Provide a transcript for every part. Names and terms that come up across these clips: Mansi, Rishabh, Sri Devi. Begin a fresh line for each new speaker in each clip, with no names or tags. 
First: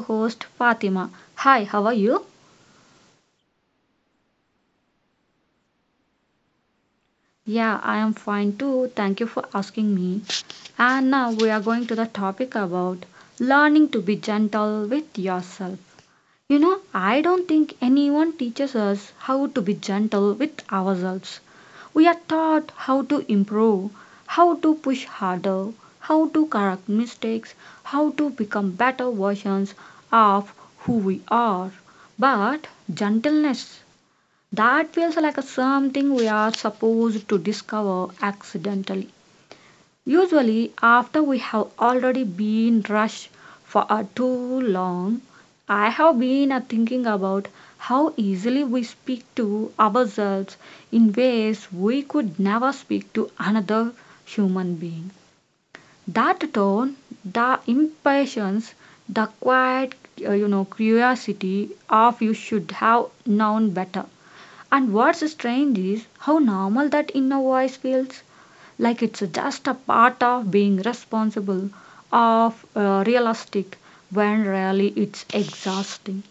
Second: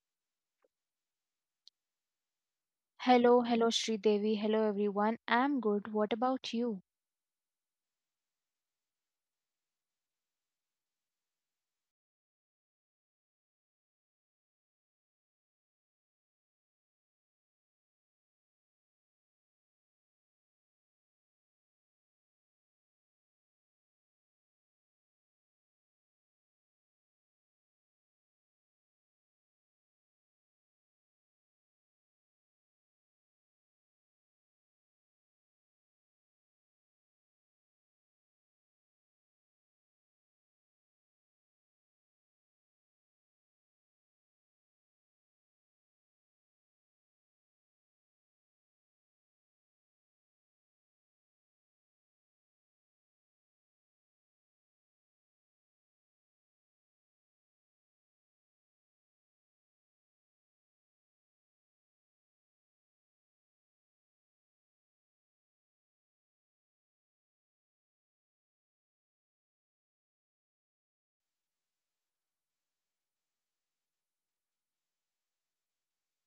co-host Fatima. Hi, how are you?
Hello, hello, Sri Devi. Hello, everyone. I'm good. What about you?
Yeah, I am fine too. Thank you for asking me. And now we are going to the topic about learning to be gentle with yourself. You know, I don't think anyone teaches us how to be gentle with ourselves. We are taught how to improve, how to push harder, how to correct mistakes, how to become better versions of who we are. But gentleness, that feels like a something we are supposed to discover accidentally. Usually, after we have already been rushed for too long, I have been thinking about how easily we speak to ourselves in ways we could never speak to another human being. That tone, the impatience, the quiet, curiosity of you should have known better. And what's strange is how normal that inner voice feels like it's just a part of being responsible of realistic when really it's exhausting.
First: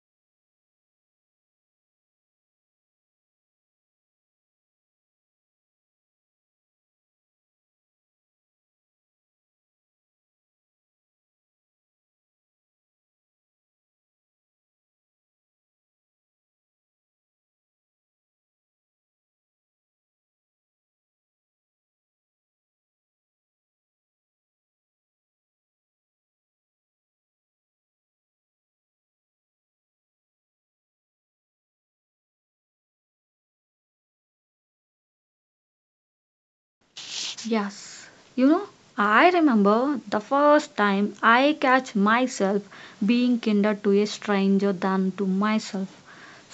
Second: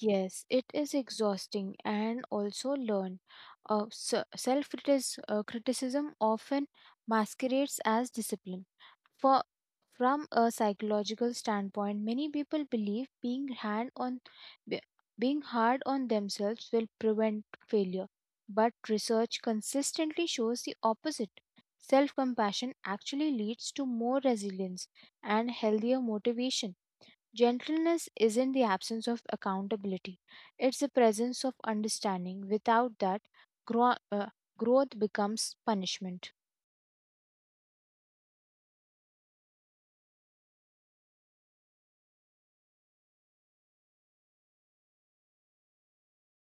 Yes, it is exhausting and also learn. Self criticism often masquerades as discipline. For, from a psychological standpoint, many people believe being hand on be- being hard on themselves will prevent failure, but research consistently shows the opposite. Self-compassion actually leads to more resilience and healthier motivation. Gentleness isn't the absence of accountability. It's the presence of understanding. Without that, grow, uh, growth becomes punishment.
Yes. You know, I remember the first time I catch myself being kinder to a stranger than to myself.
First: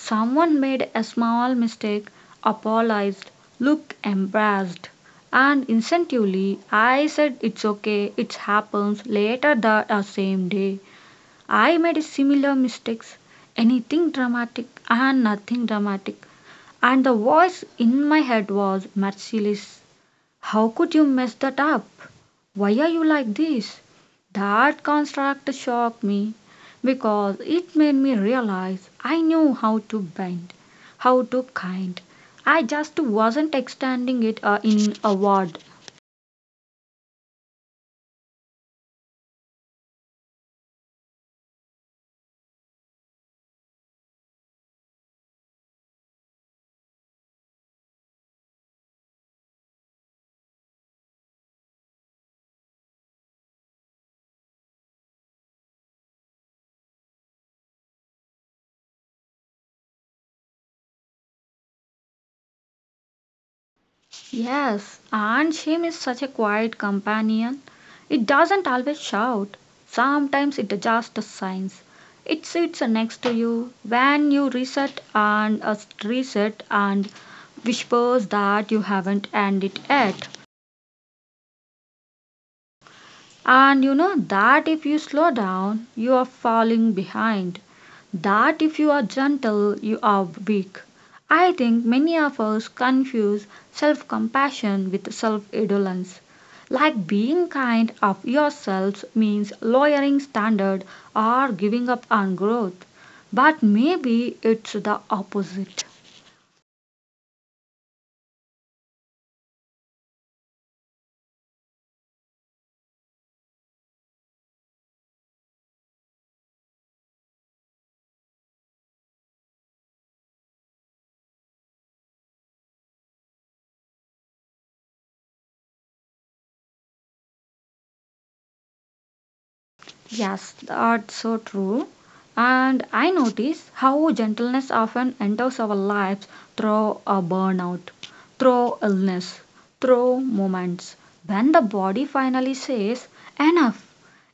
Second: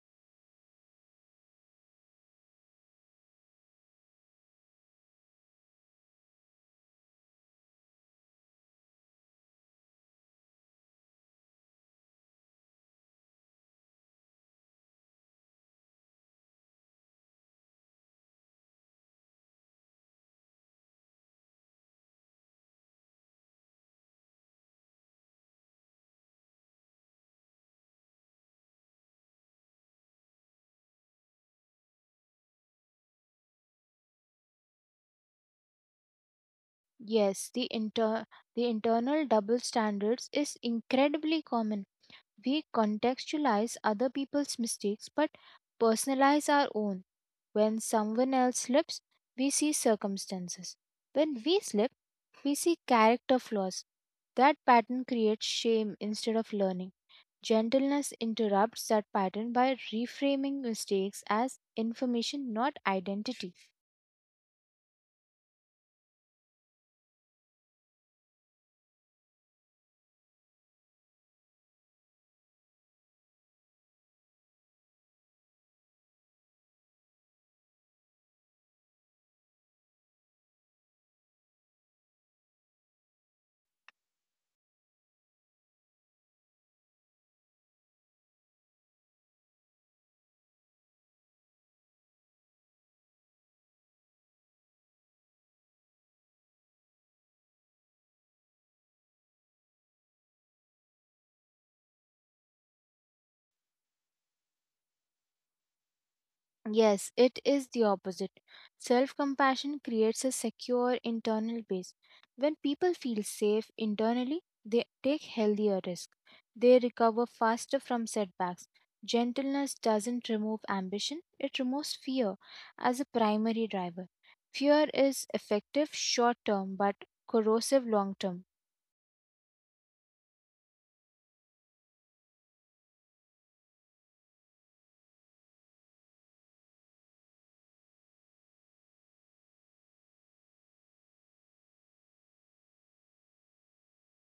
Someone made a small mistake, apologized, looked embarrassed, and instinctively I said, it's okay, it happens. Later that same day I made similar mistakes. Anything dramatic and nothing dramatic. And the voice in my head was merciless. How could you mess that up? Why are you like this? That construct shocked me because it made me realize I knew how to bend, how to kind. I just wasn't extending it in a word.
Yes, the internal double standards is incredibly common. We contextualize other people's mistakes but personalize our own. When someone else slips, we see circumstances. When we slip, we see character flaws. That pattern creates shame instead of learning. Gentleness interrupts that pattern by reframing mistakes as information, not identity.
Yes, and shame is such a quiet companion. It doesn't always shout. Sometimes it just signs. It sits next to you when you reset and reset and whispers that you haven't ended yet. And you know that if you slow down, you are falling behind. That if you are gentle you are weak. I think many of us confuse self compassion with self indolence. Like being kind of yourselves means lowering standard or giving up on growth. But maybe it's the opposite.
Yes, it is the opposite. Self compassion creates a secure internal base. When people feel safe internally, they take healthier risks. They recover faster from setbacks. Gentleness doesn't remove ambition, it removes fear as a primary driver. Fear is effective short term but corrosive long term.
Yes, that's so true. And I notice how gentleness often enters our lives through a burnout, through illness, through moments. When the body finally says, enough,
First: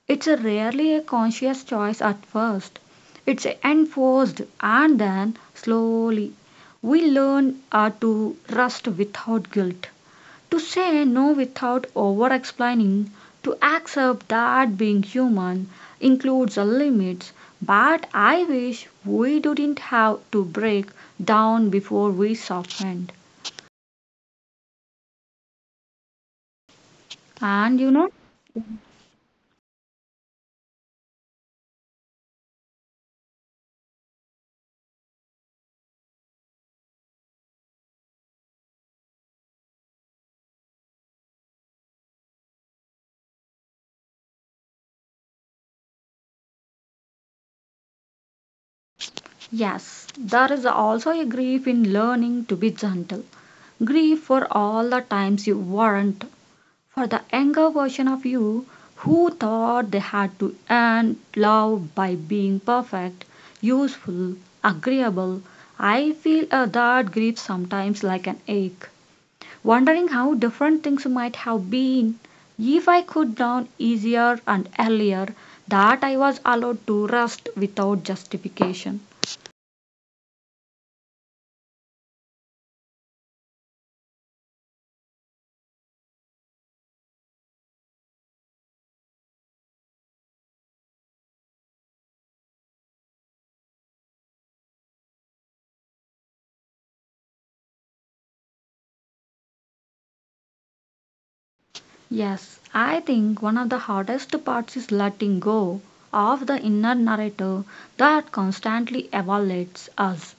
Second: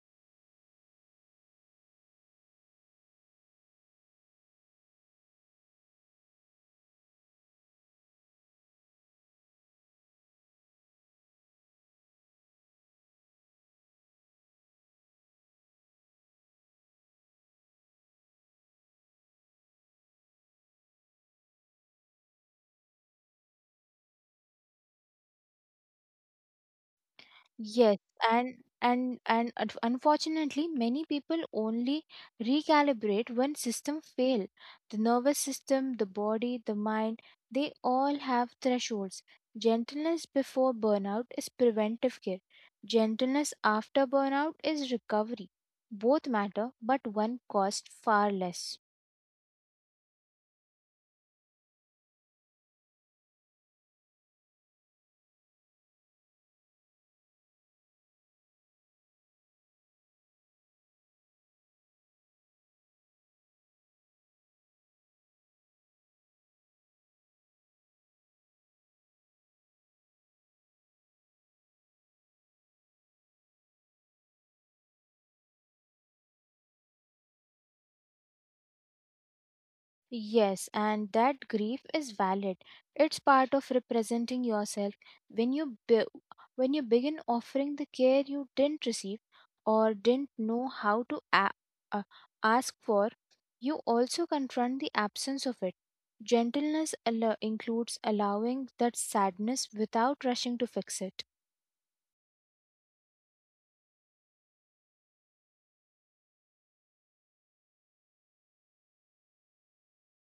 it's a rarely a conscious choice at first. It's enforced, and then slowly we learn to rest without guilt. To say no without over explaining, to accept that being human includes a limits, but I wish we didn't have to break down before we softened. And you
Yes,
know,
and unfortunately, many people only recalibrate when system fail. The nervous system, the body, the mind, they all have thresholds. Gentleness before burnout is preventive care. Gentleness after burnout is recovery. Both matter, but one costs far less.
yes, there is also a grief in learning to be gentle. Grief for all the times you weren't, for the younger version of you who thought they had to earn love by being perfect, useful, agreeable. I feel that grief sometimes like an ache, wondering how different things might have been if I could down easier and earlier that I was allowed to rest without justification.
Yes, and that grief is valid. It's part of representing yourself. When when you begin offering the care you didn't receive or didn't know how to uh, ask for, you also confront the absence of it. Gentleness includes allowing that sadness without rushing to fix it.
Yes, I think one of the hardest parts is letting go of the inner narrative that constantly evaluates us.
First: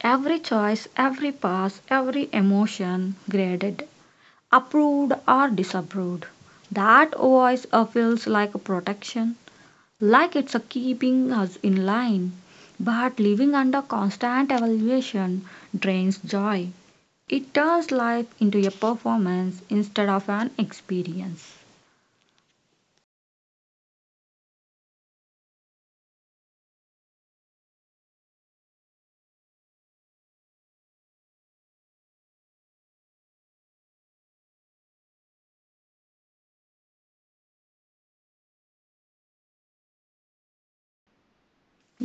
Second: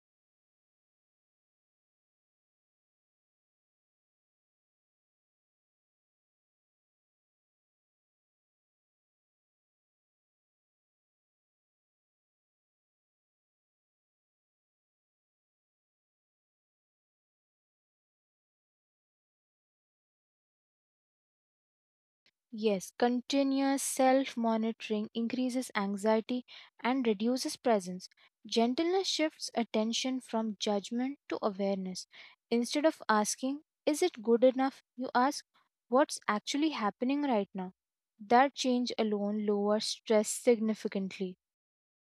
Every choice, every pass, every emotion graded, approved or disapproved. That voice feels like a protection, like it's a keeping us in line. But living under constant evaluation drains joy. It turns life into a performance instead of an experience.
Yes, continuous self monitoring increases anxiety and reduces presence. Gentleness shifts attention from judgment to awareness. Instead of asking, is it good enough? You ask, what's actually happening right now? That change alone lowers stress significantly.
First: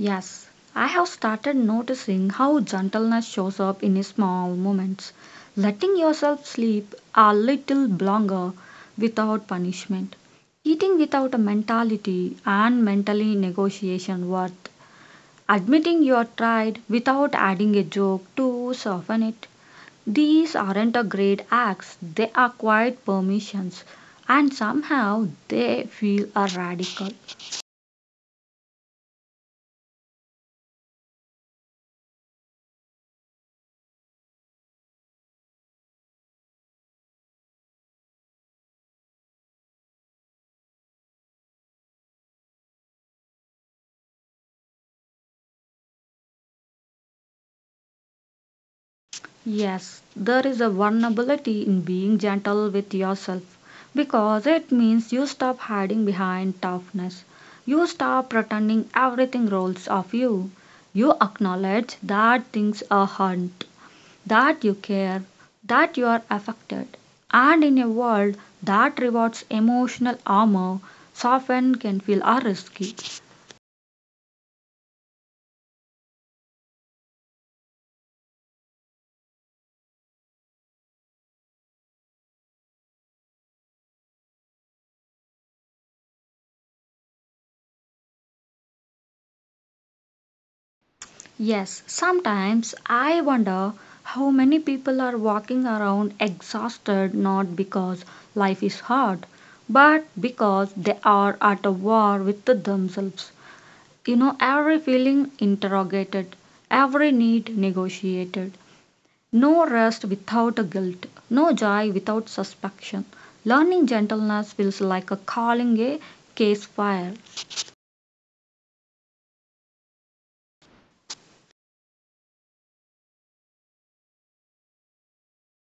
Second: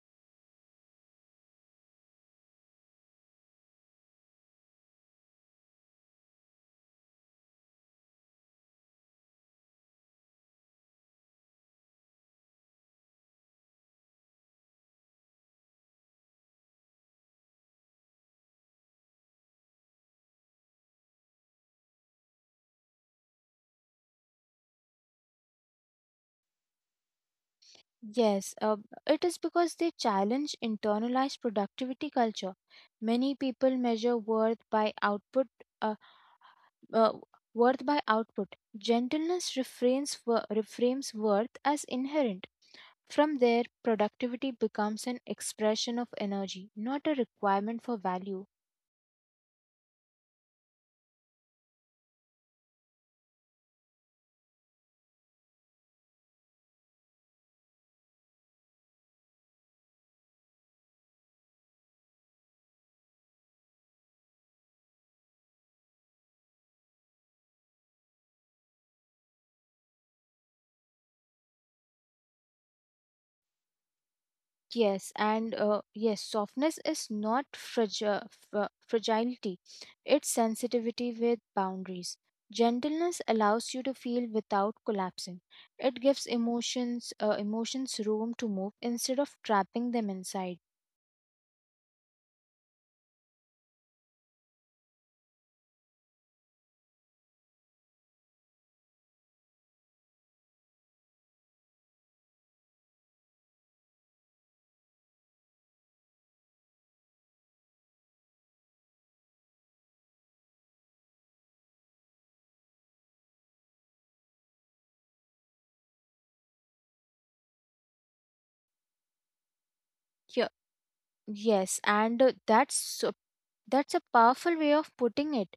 Yes, I have started noticing how gentleness shows up in small moments. Letting yourself sleep a little longer without punishment. Eating without a mentality and mentally negotiation worth. Admitting you are tired without adding a joke to soften it. These aren't a great acts, they are quiet permissions, and somehow they feel a radical.
Yes, it is because they challenge internalized productivity culture. Many people measure uh, uh, worth by output. Gentleness reframes worth as inherent. From there, productivity becomes an expression of energy, not a requirement for value.
Yes, there is a vulnerability in being gentle with yourself because it means you stop hiding behind toughness. You stop pretending everything rolls off you. You acknowledge that things are hurt, that you care, that you are affected. And in a world that rewards emotional armor, soften can feel a risky.
Yes, and yes, softness is not fragility, it's sensitivity with boundaries. Gentleness allows you to feel without collapsing. It gives emotions room to move instead of trapping them inside.
Yes, sometimes I wonder how many people are walking around exhausted not because life is hard, but because they are at a war with themselves. You know, every feeling interrogated, every need negotiated, no rest without a guilt, no joy without suspicion. Learning gentleness feels like a calling a case fire.
Yes, and that's a powerful way of putting it.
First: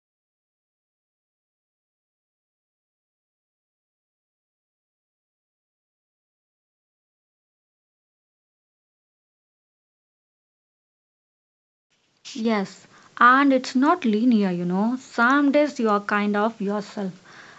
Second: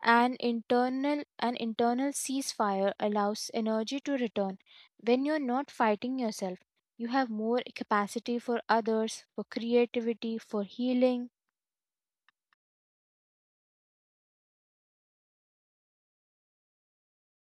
An internal ceasefire allows energy to return. When you're not fighting yourself, you have more capacity for others, for creativity, for healing.
Yes, and it's not linear, you know. Some days you are kind of yourself,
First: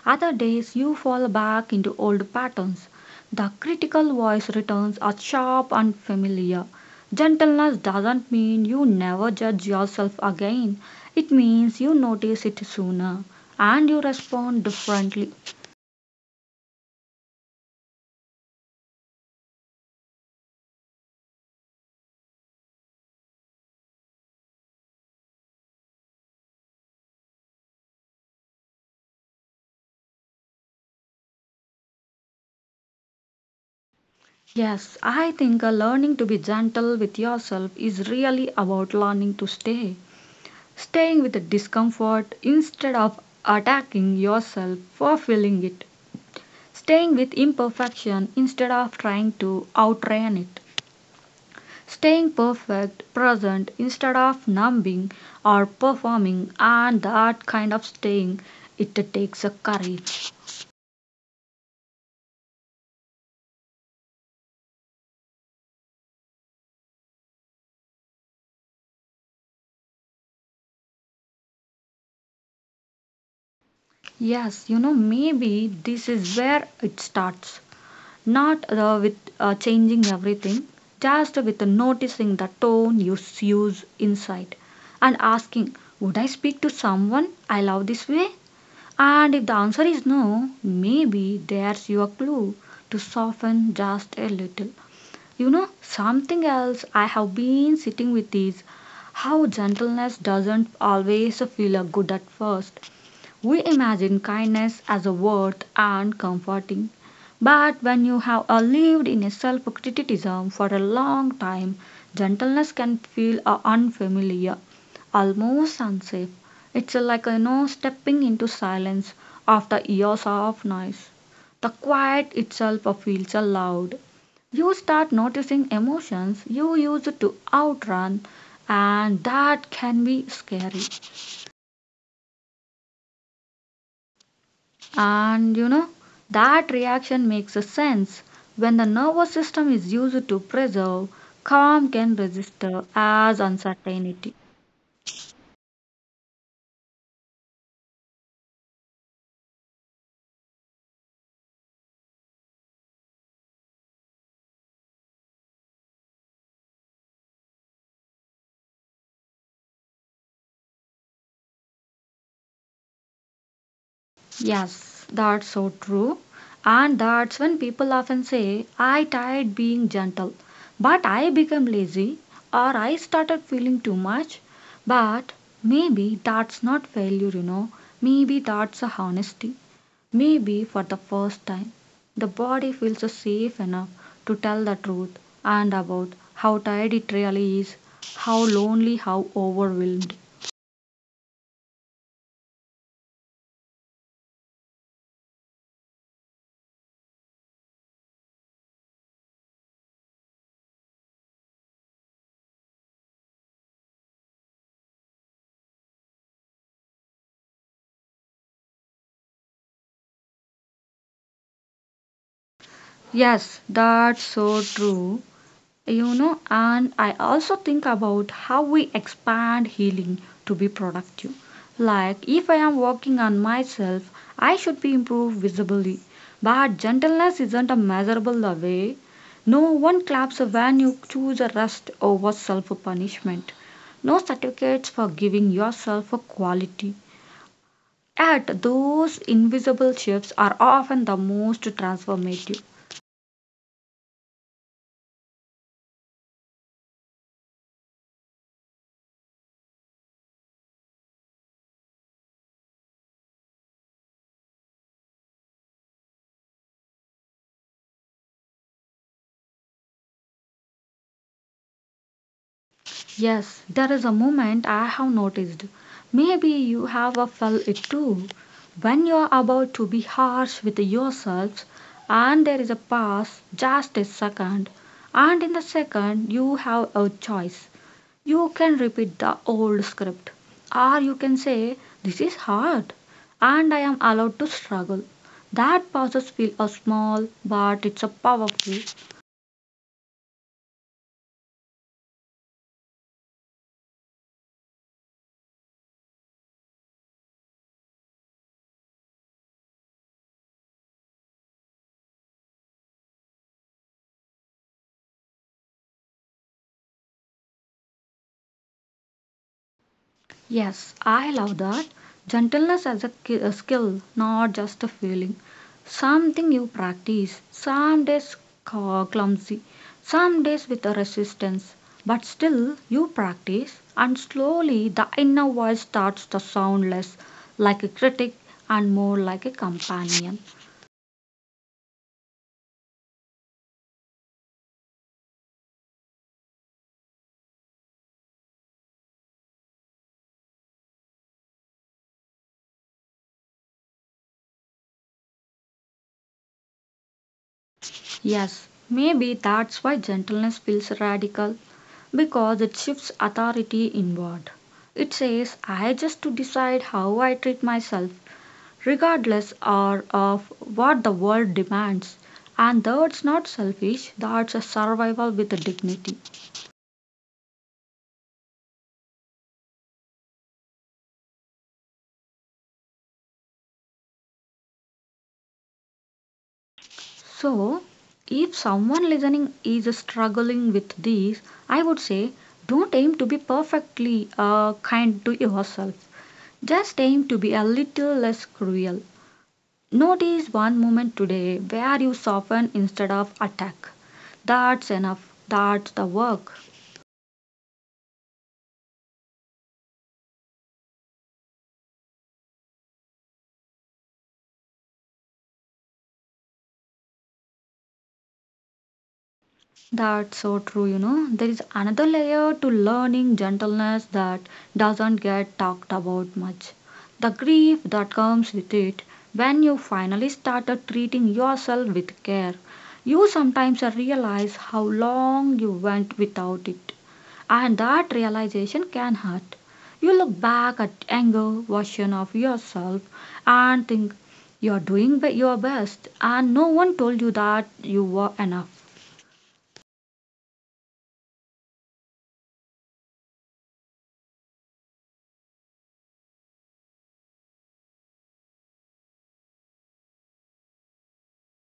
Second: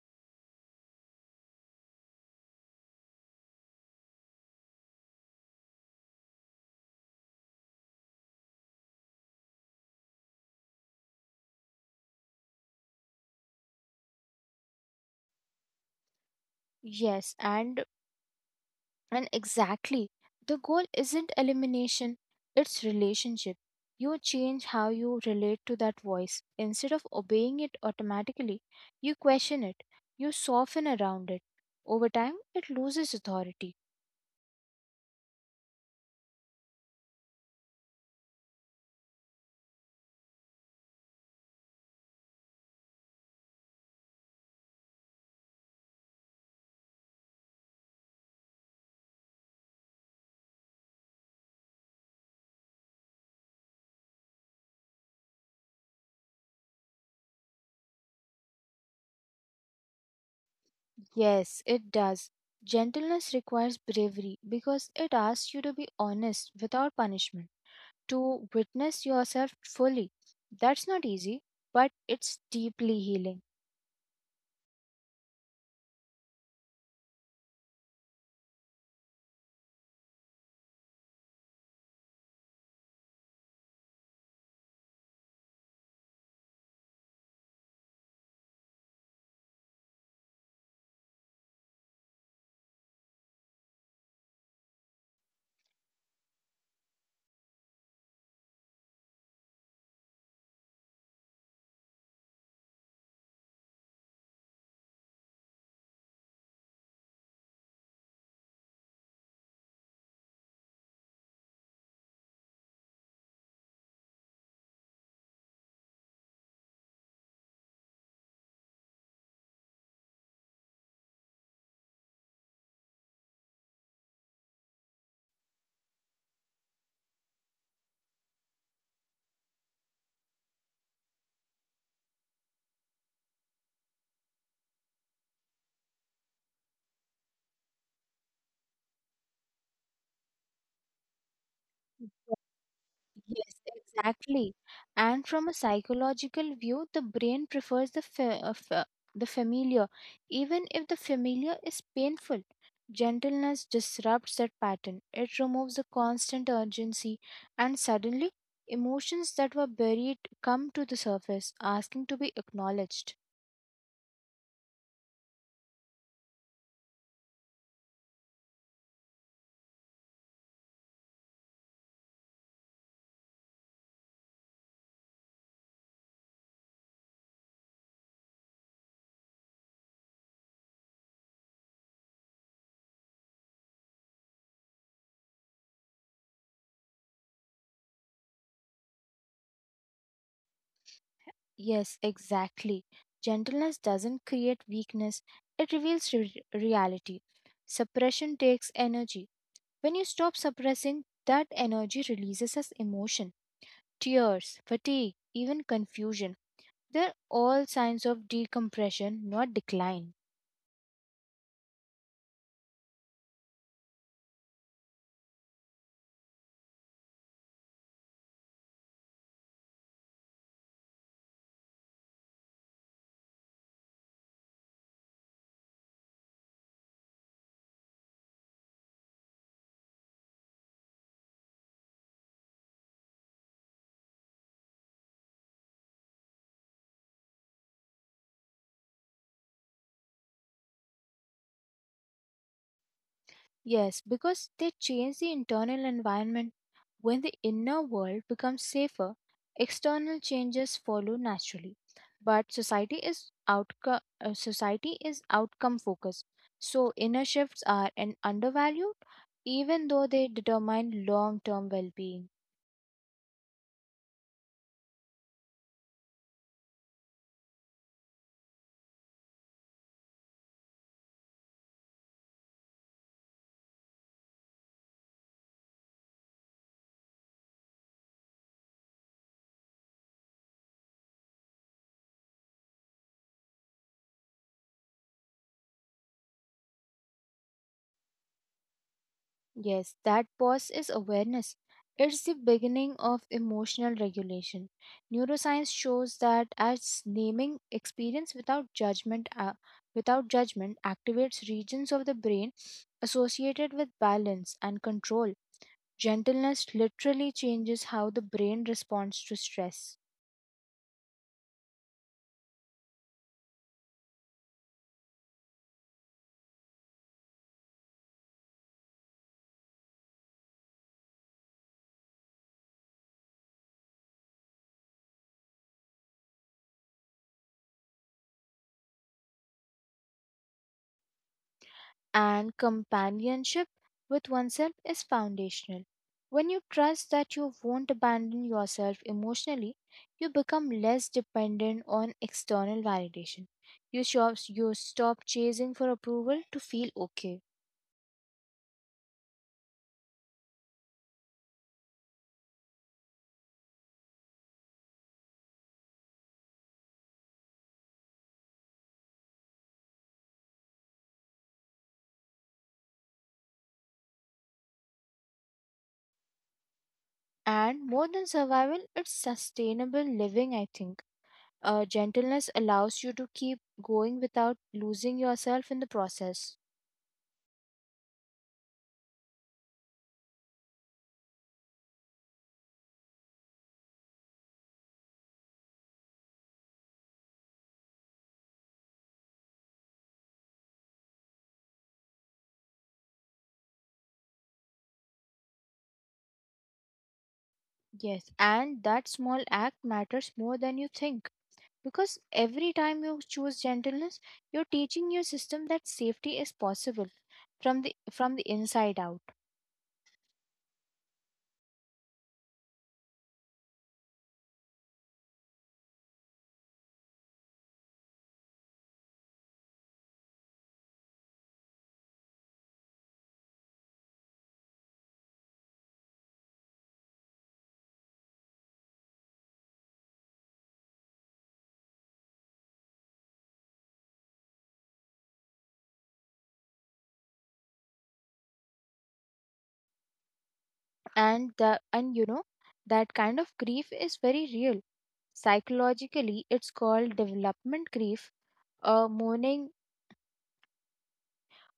other days you fall back into old patterns. The critical voice returns are sharp and familiar. Gentleness doesn't mean you never judge yourself again, it means you notice it sooner and you respond differently.
Yes, and And exactly, the goal isn't elimination, it's relationship. You change how you relate to that voice. Instead of obeying it automatically, you question it, you soften around it. Over time, it loses authority.
Yes, I think learning to be gentle with yourself is really about learning to stay. Staying with the discomfort instead of attacking yourself for feeling it. Staying with imperfection instead of trying to outrun it. Staying perfect present instead of numbing or performing, and that kind of staying, it takes a courage.
Yes, it does. Gentleness requires bravery because it asks you to be honest without punishment, to witness yourself fully. That's not easy, but it's deeply healing.
Yes, you know maybe this is where it starts. Not with changing everything, just with noticing the tone you use inside and asking, would I speak to someone I love this way? And if the answer is no, maybe there's your clue to soften just a little. You know, something else I have been sitting with is how gentleness doesn't always feel good at first. We imagine kindness as a worth and comforting, but when you have lived in a self criticism for a long time, gentleness can feel unfamiliar, almost unsafe. It's like you know stepping into silence after years of noise. The quiet itself feels loud. You start noticing emotions you used to outrun, and that can be scary. And you know, that reaction makes a sense. When the nervous system is used to preserve, calm can register as
Yes,
uncertainty.
exactly. And from a psychological view, the brain prefers the familiar, even if the familiar is painful. Gentleness disrupts that pattern. It removes the constant urgency, and suddenly, emotions that were buried come to the surface, asking to be acknowledged.
Yes, that's so true. And that's when people often say, I tried being gentle, but I became lazy or I started feeling too much. But maybe that's not failure, you know. Maybe that's a honesty. Maybe for the first time, the body feels safe enough to tell the truth and about how tired it really is, how lonely, how overwhelmed.
Yes, exactly. Gentleness doesn't create weakness; it reveals reality. Suppression takes energy. When you stop suppressing, that energy releases as emotion, tears, fatigue, even confusion. They're all signs of decompression, not decline.
Yes, that's so true. You know, and I also think about how we expand healing to be productive. Like if I am working on myself I should be improved visibly, but gentleness isn't a measurable away. No one claps when you choose a rest over self punishment. No certificates for giving yourself a quality. Yet those invisible shifts are often the most transformative.
Yes, because they change the internal environment. When the inner world becomes safer, external changes follow naturally. But society is outcome focused. So inner shifts are an undervalued even though they determine long-term well-being.
Yes, there is a moment I have noticed. Maybe you have felt it too. When you're about to be harsh with yourself, and there is a pause, just a second, and in the second, you have a choice. You can repeat the old script, or you can say, this is hard, and I am allowed to struggle. That pauses feel a small, but it's a powerful.
Yes, that pause is awareness. It's the beginning of emotional regulation. Neuroscience shows that as naming experience without judgment activates regions of the brain associated with balance and control. Gentleness literally changes how the brain responds to stress.
Yes, I love that. Gentleness as a a skill, not just a feeling. Something you practice, some days clumsy, some days with a resistance, but still you practice, and slowly the inner voice starts to sound less like a critic and more like a companion.
And companionship with oneself is foundational. When you trust that you won't abandon yourself emotionally, you become less dependent on external validation. You stop chasing for approval to feel okay.
Yes, maybe that's why gentleness feels radical because it shifts authority inward. It says, I just to decide how I treat myself, regardless or of what the world demands. And that's not selfish, that's a survival with a dignity.
And more than survival, it's sustainable living, I think. Gentleness allows you to keep going without losing yourself in the process.
So, if someone listening is struggling with these, I would say, don't aim to be perfectly kind to yourself. Just aim to be a little less cruel. Notice one moment today where you soften instead of attack. That's enough. That's the work.
Yes, and that small act matters more than you think. Because every time you choose gentleness, you're teaching your system that safety is possible from the inside out.
That's so true, you know. There is another layer to learning gentleness that doesn't get talked about much. The grief that comes with it when you finally started treating yourself with care. You sometimes realize how long you went without it. And that realization can hurt. You look back at younger version of yourself and think you're doing your best and no one told you that you were enough.
And that kind of grief is very real. Psychologically, it's called development grief, uh, mourning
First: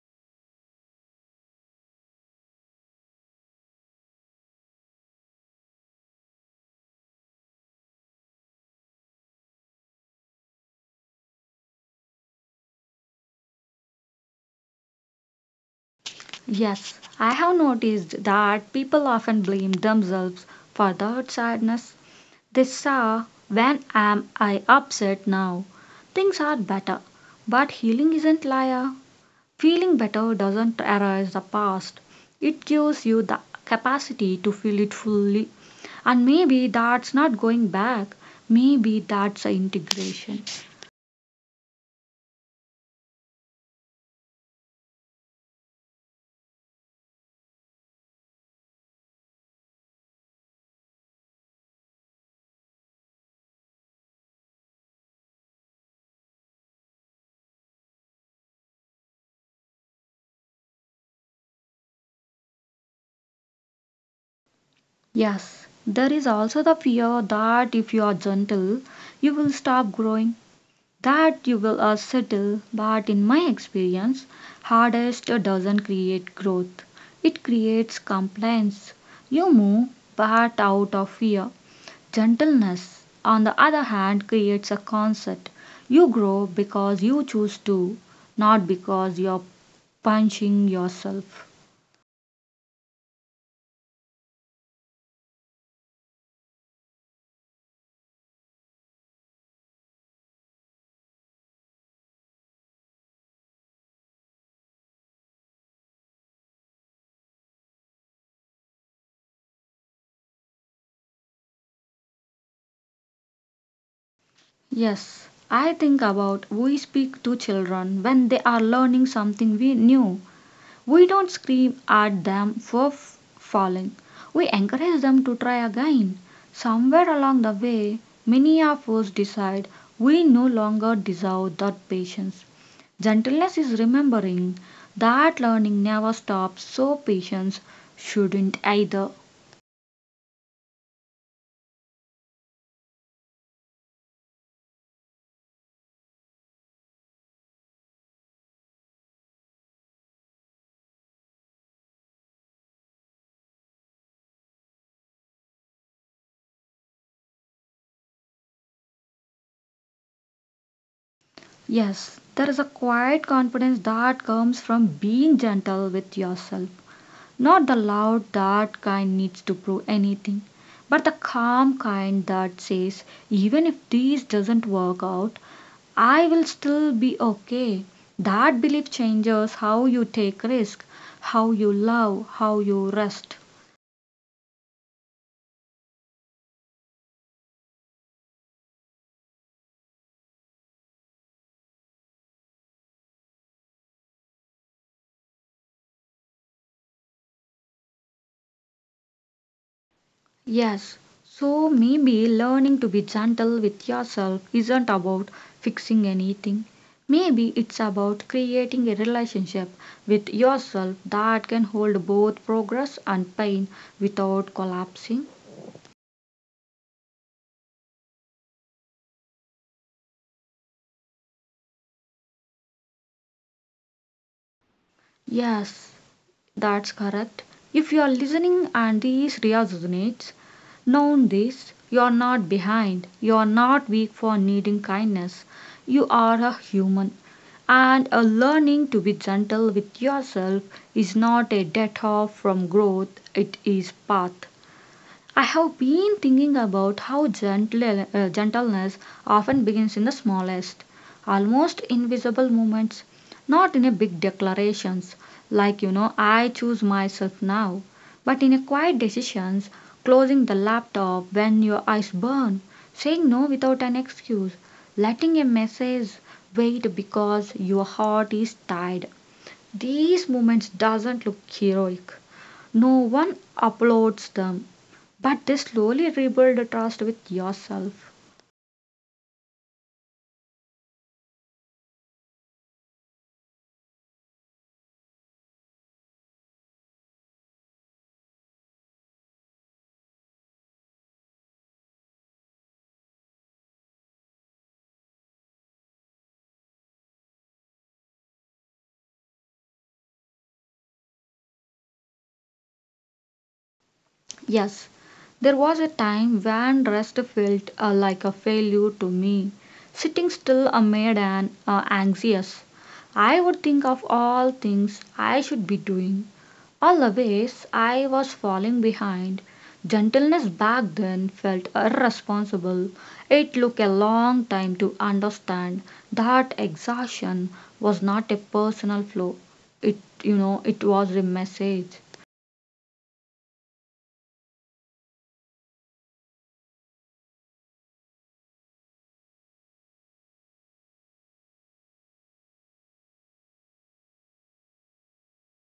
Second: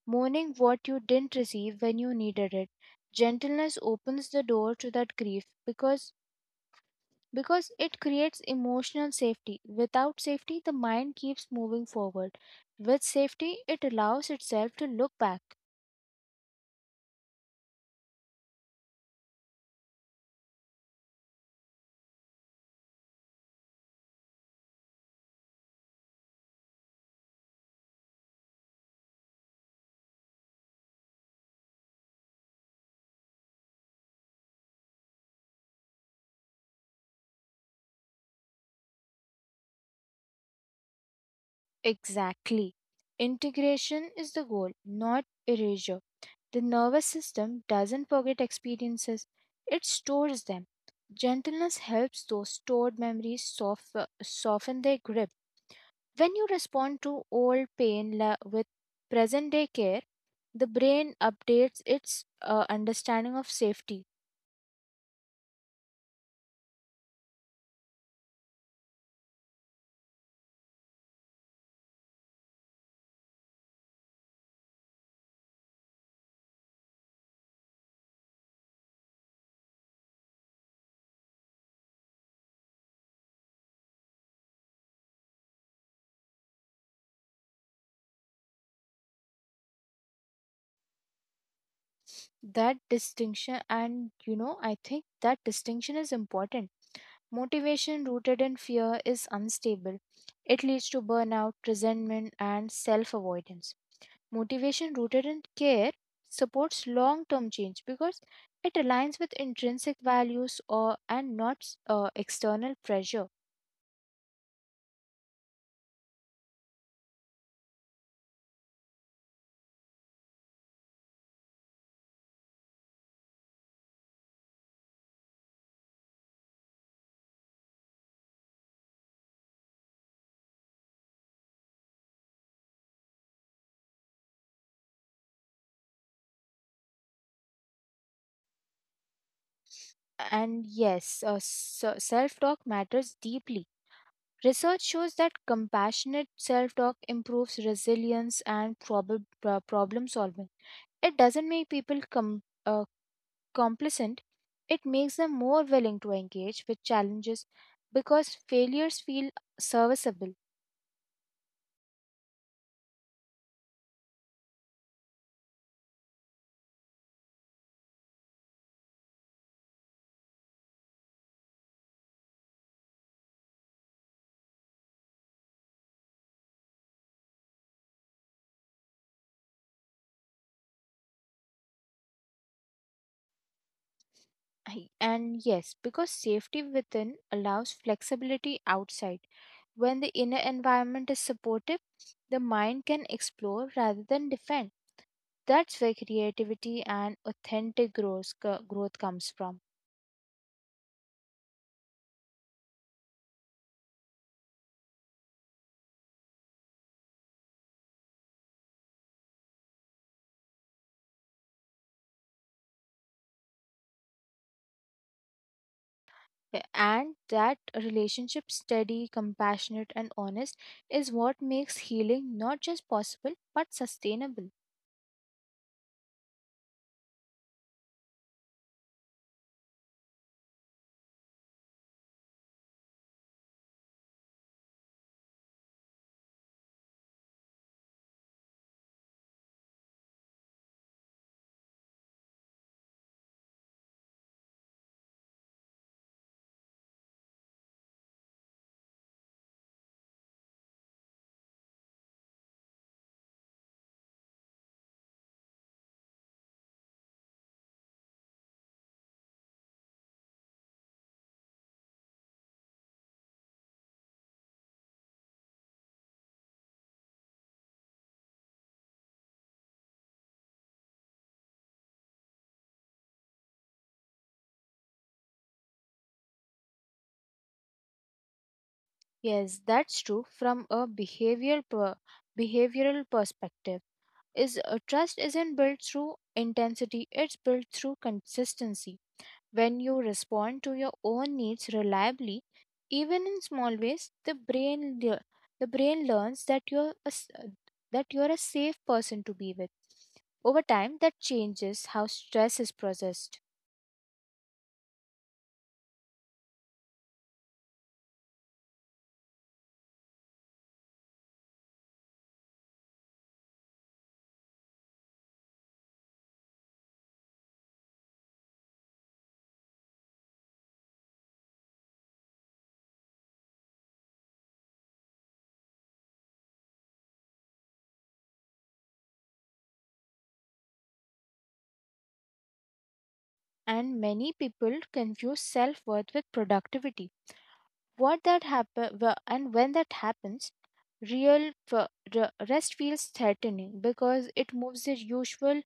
mourning what you didn't receive when you needed it. Gentleness opens the door to that grief because it creates emotional safety. Without safety, the mind keeps moving forward. With safety, it allows itself to look back.
Yes, I have noticed that people often blame themselves for their sadness. They say, when am I upset now? Things are better. But healing isn't liar. Feeling better doesn't erase the past, it gives you the capacity to feel it fully. And maybe that's not going back, maybe that's a integration.
Exactly. Integration is the goal, not erasure. The nervous system doesn't forget experiences, it stores them. Gentleness helps those stored soften their grip. When you respond to old pain with present day care, the brain updates its understanding of safety.
Yes, there is also the fear that if you are gentle, you will stop growing, that you will settle. But in my experience, hardest doesn't create growth, it creates compliance. You move, but out of fear. Gentleness, on the other hand, creates a concept. You grow because you choose to, not because you're punishing yourself.
That distinction and you know I think that distinction is important. Motivation rooted in fear is unstable. It leads to burnout, resentment and self avoidance. Motivation rooted in care supports long term change because it aligns with intrinsic values or and not external pressure.
Yes, I think about we speak to children when they are learning something we new. We don't scream at them for falling. We encourage them to try again. Somewhere along the way, many of us decide we no longer deserve that patience. Gentleness is remembering that learning never stops, so patience shouldn't either.
And yes, self talk matters deeply. Research shows that compassionate self talk improves resilience and problem solving. It doesn't make people complacent, it makes them more willing to engage with challenges because failures feel serviceable.
Yes, there is a quiet confidence that comes from being gentle with yourself. Not the loud that kind needs to prove anything, but the calm kind that says, even if this doesn't work out, I will still be okay. That belief changes how you take risk, how you love, how you rest.
And yes, because safety within allows flexibility outside. When the inner environment is supportive, the mind can explore rather than defend. That's where creativity and authentic growth comes from.
Yes, so maybe learning to be gentle with yourself isn't about fixing anything. Maybe it's about creating a relationship with yourself that can hold both progress and pain without collapsing.
Yeah, and that relationship, steady, compassionate, and honest, is what makes healing not just possible but sustainable.
Yes, that's correct. If you are listening and this resonates, know this: you are not behind, you are not weak for needing kindness. You are a human. And a learning to be gentle with yourself is not a death off from growth, it is path. I have been thinking about how gentleness often begins in the smallest, almost invisible moments, not in a big declarations like you know I choose myself now, but in a quiet decisions, closing the laptop when your eyes burn, saying no without an excuse, letting a message wait because your heart is tired. These moments doesn't look heroic. No one uploads them, but they slowly rebuild the trust with yourself.
Yes, that's true. From a behavioral perspective, is trust isn't built through intensity; it's built through consistency. When you respond to your own needs reliably, even in small ways, the brain learns that that you're a safe person to be with. Over time, that changes how stress is processed,
Yes, there was a time when rest felt like a failure to me. Sitting still made an anxious. I would think of all things I should be doing. Always I was falling behind. Gentleness back then felt irresponsible. It took a long time to understand that exhaustion was not a personal flaw. It, you know, it was a message.
and many people confuse self-worth with productivity. What that happen wh- and when that happens, real f- rest feels threatening because it moves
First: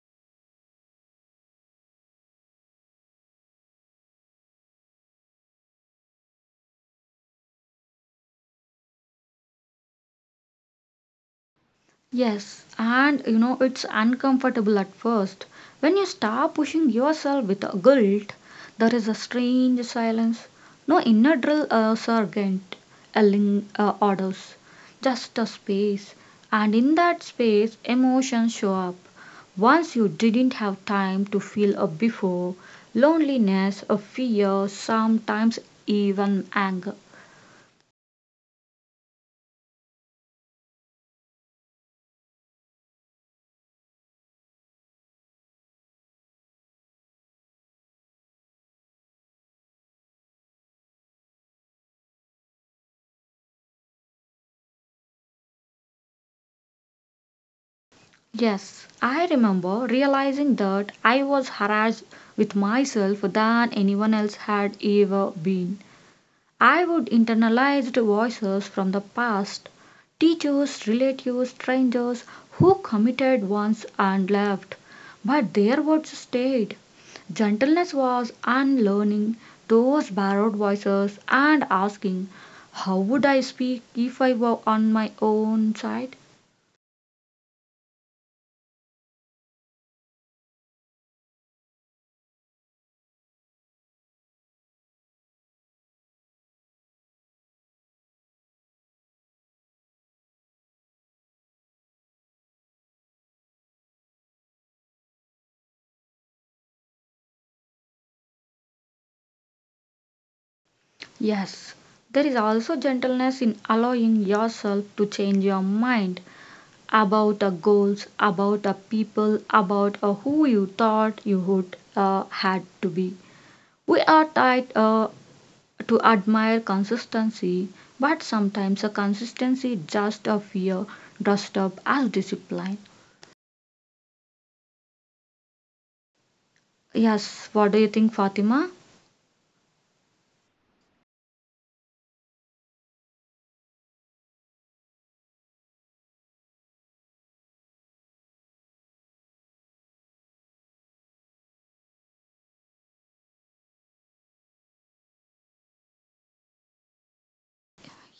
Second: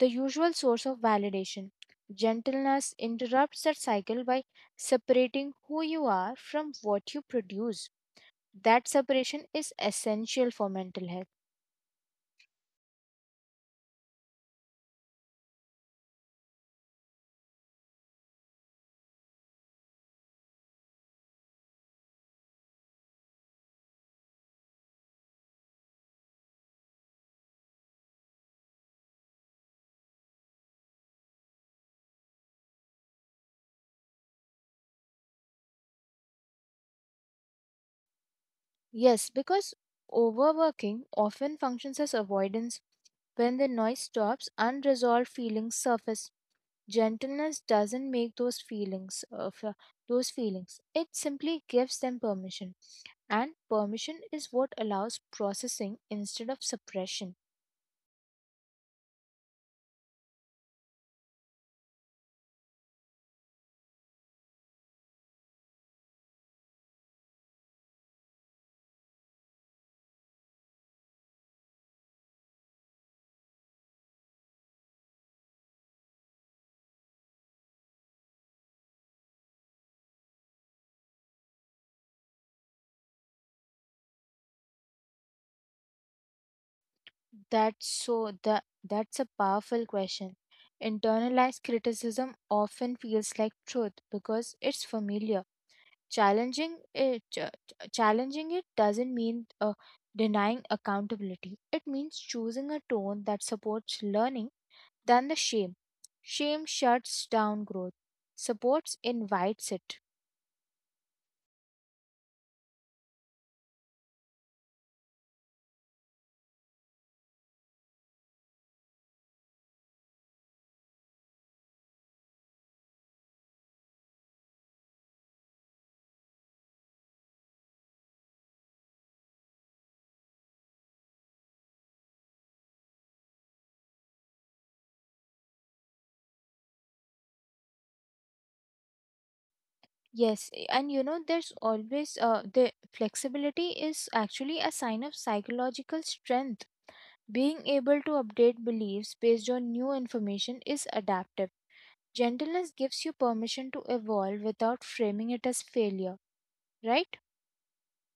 the usual source of validation. Gentleness interrupts that cycle by separating who you are from what you produce. That separation is essential for mental health.
Yes, and you know it's uncomfortable at first. When you start pushing yourself with a guilt, there is a strange silence. No inner drill sergeant yelling orders, just a space. And in that space, emotions show up. Once you didn't have time to feel a before, loneliness, a fear, sometimes even anger.
Yes, because overworking often functions as avoidance. When the noise stops, unresolved feelings surface. Gentleness doesn't make those feelings. It simply gives them permission, and permission is what allows processing instead of suppression.
Yes, I remember realizing that I was harassed with myself than anyone else had ever been. I would internalized voices from the past, teachers, relatives, strangers who committed once and left, but their words stayed. Gentleness was unlearning those borrowed voices and asking, how would I speak if I were on my own side?
That's so that's a powerful question. Internalized criticism often feels like truth because it's familiar. Challenging it doesn't mean denying accountability. It means choosing a tone that supports learning than the shame. Shame shuts down growth. Supports invites it.
Yes, there is also gentleness in allowing yourself to change your mind about the goals, about the people, about who you thought you would had to be. We are tied to admire consistency, but sometimes a consistency just a fear dressed up as discipline. Yes, what do you think, Fatima?
Yes, and you know the flexibility is actually a sign of psychological strength. Being able to update beliefs based on new information is adaptive. Gentleness gives you permission to evolve without framing it as failure, right?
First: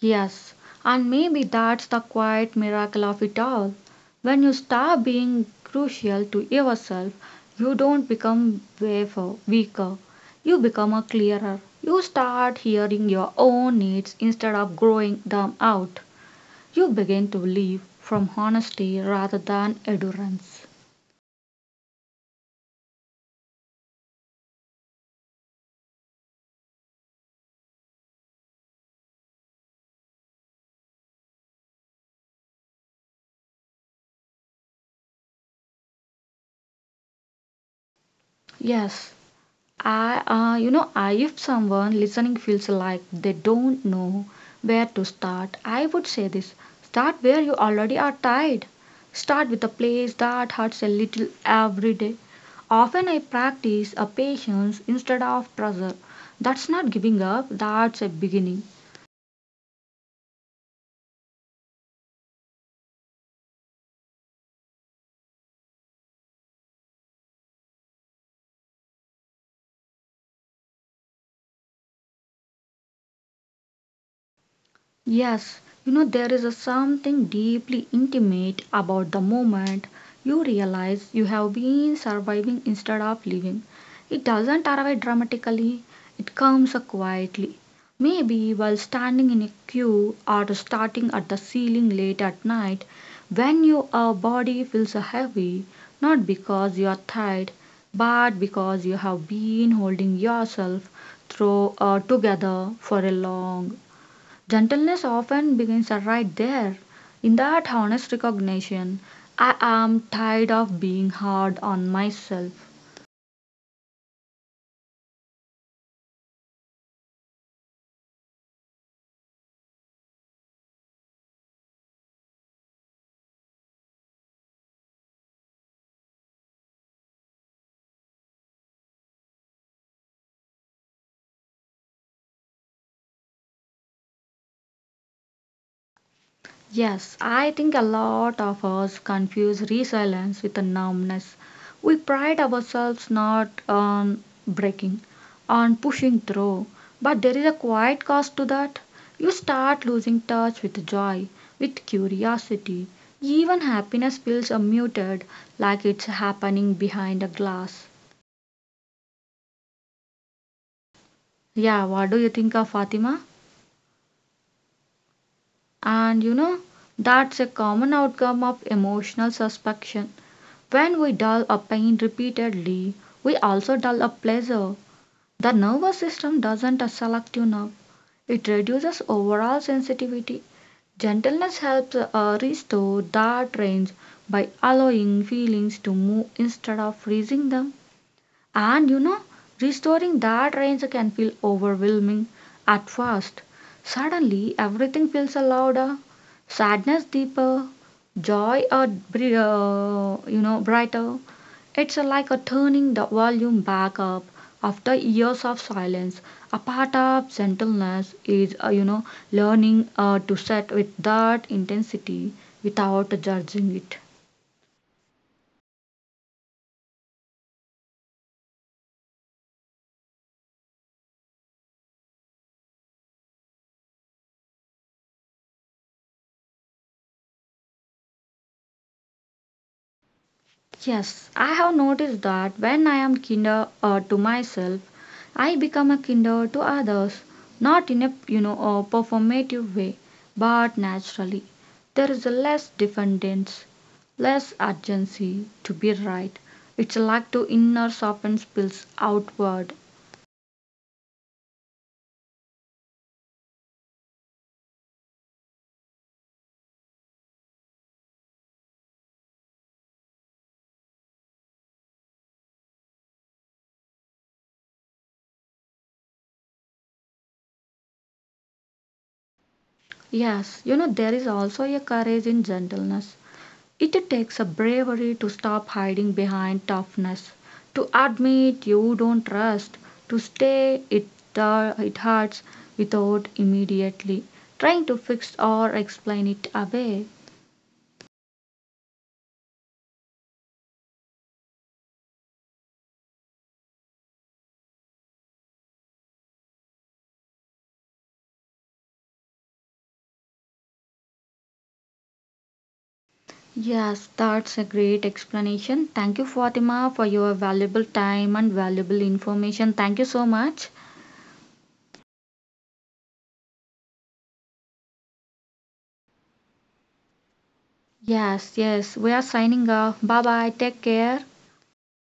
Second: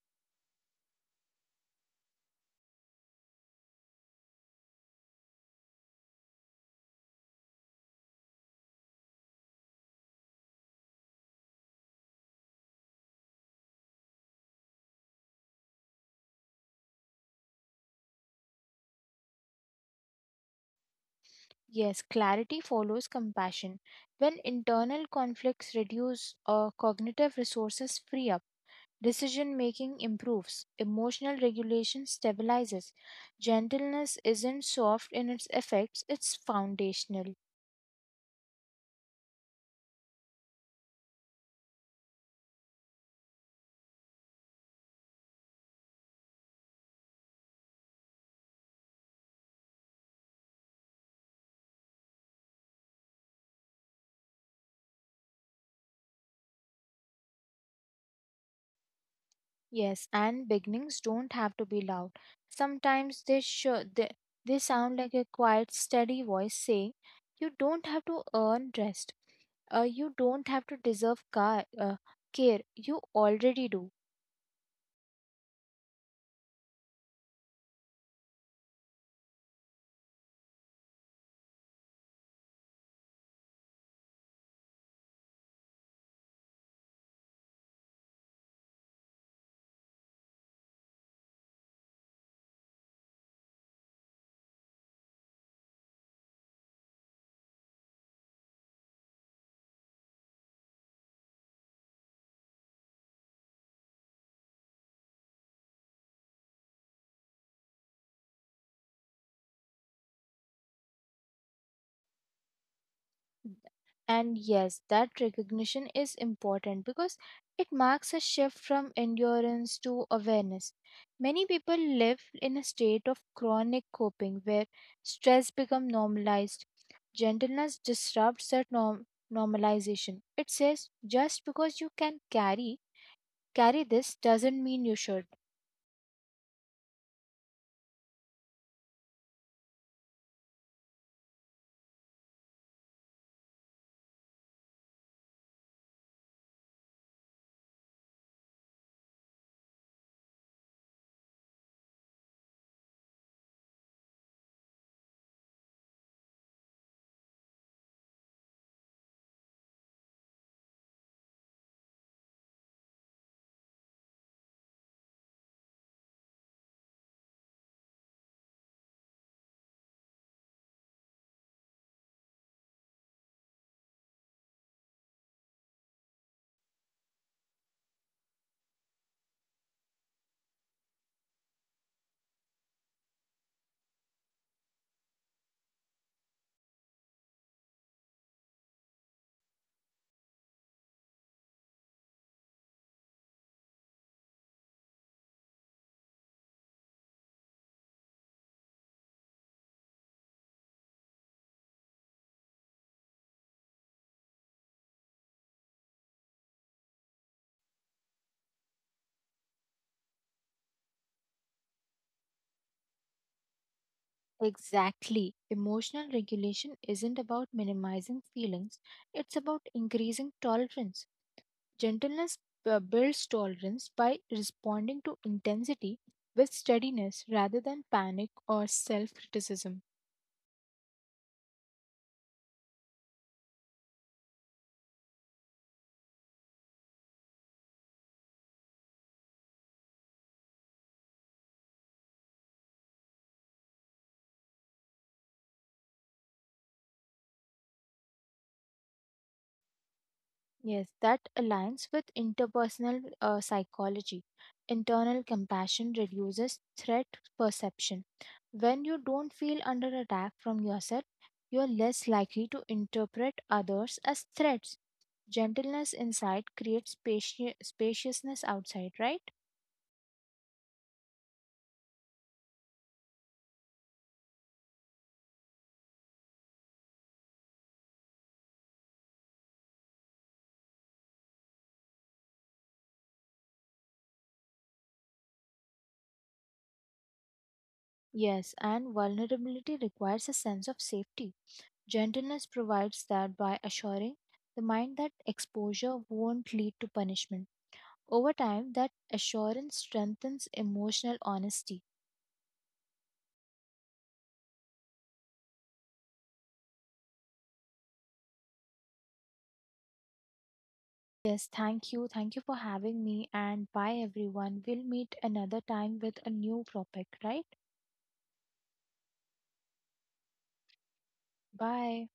Yes, and maybe that's the quiet miracle of it all. When you stop being crucial to yourself, you don't become weaker. You become a clearer. You start hearing your own needs instead of growing them out. You begin to live from honesty rather than endurance.
Yes, clarity follows compassion. When internal conflicts reduce or cognitive resources free up, decision making improves, emotional regulation stabilizes. Gentleness isn't soft in its effects, it's foundational.
Yes, I, you know, I, if someone listening feels like they don't know where to start, I would say this: start where you already are tied. Start with a place that hurts a little every day. Often I practice a patience instead of pressure. That's not giving up, that's a beginning.
Yes, and beginnings don't have to be loud. Sometimes they sound like a quiet, steady voice saying, "You don't have to earn rest. You don't have to deserve care. You already do."
Yes, you know, there is a something deeply intimate about the moment you realize you have been surviving instead of living. It doesn't arrive dramatically, it comes quietly. Maybe while standing in a queue or starting at the ceiling late at night, when your body feels heavy, not because you are tired, but because you have been holding yourself through together for a long. Gentleness often begins right there, in that honest recognition. I am tired of being hard on myself.
And yes, that recognition is important because it marks a shift from endurance to awareness. Many people live in a state of chronic coping where stress becomes normalized. Gentleness disrupts normalization. It says just because you can carry this doesn't mean you should.
Yes, I think a lot of us confuse resilience with a numbness. We pride ourselves not on breaking, on pushing through, but there is a quiet cost to that. You start losing touch with joy, with curiosity. Even happiness feels muted, like it's happening behind a glass. Yeah, what do you think of Fatima? And you know, that's a common outcome of emotional suspension. When we dull a pain repeatedly, we also dull a pleasure. The nervous system doesn't a selective nerve, it reduces overall sensitivity. Gentleness helps restore that range by allowing feelings to move instead of freezing them. And you know, restoring that range can feel overwhelming at first. Suddenly, everything feels louder, sadness deeper, joy a you know brighter. It's like a turning the volume back up after years of silence. A part of gentleness is you know learning to sit with that intensity without judging it.
Exactly. Emotional regulation isn't about minimizing feelings, it's about increasing tolerance. Gentleness builds tolerance by responding to intensity with steadiness rather than panic or self criticism.
Yes, I have noticed that when I am kinder to myself, I become a kinder to others, not in a you know a performative way, but naturally. There is a less dependence, less urgency to be right. It's like to inner soften spills outward.
Yes, that aligns with interpersonal psychology. Internal compassion reduces threat perception. When you don't feel under attack from yourself, you are less likely to interpret others as threats. Gentleness inside creates spaciousness outside, right?
Yes, you know there is also a courage in gentleness. It takes a bravery to stop hiding behind toughness, to admit you don't trust, to stay it, it hurts without immediately trying to fix or explain it away.
Yes, and vulnerability requires a sense of safety. Gentleness provides that by assuring the mind that exposure won't lead to punishment. Over time, that assurance strengthens emotional honesty.
Yes, that's a great explanation. Thank you, Fatima, for your valuable time and valuable information. Thank you so much.
Yes, thank you. Thank you for having me. And bye, everyone. We'll meet another time with a new topic, right?
Yes, yes, we are signing off. Bye bye. Take care.
Bye.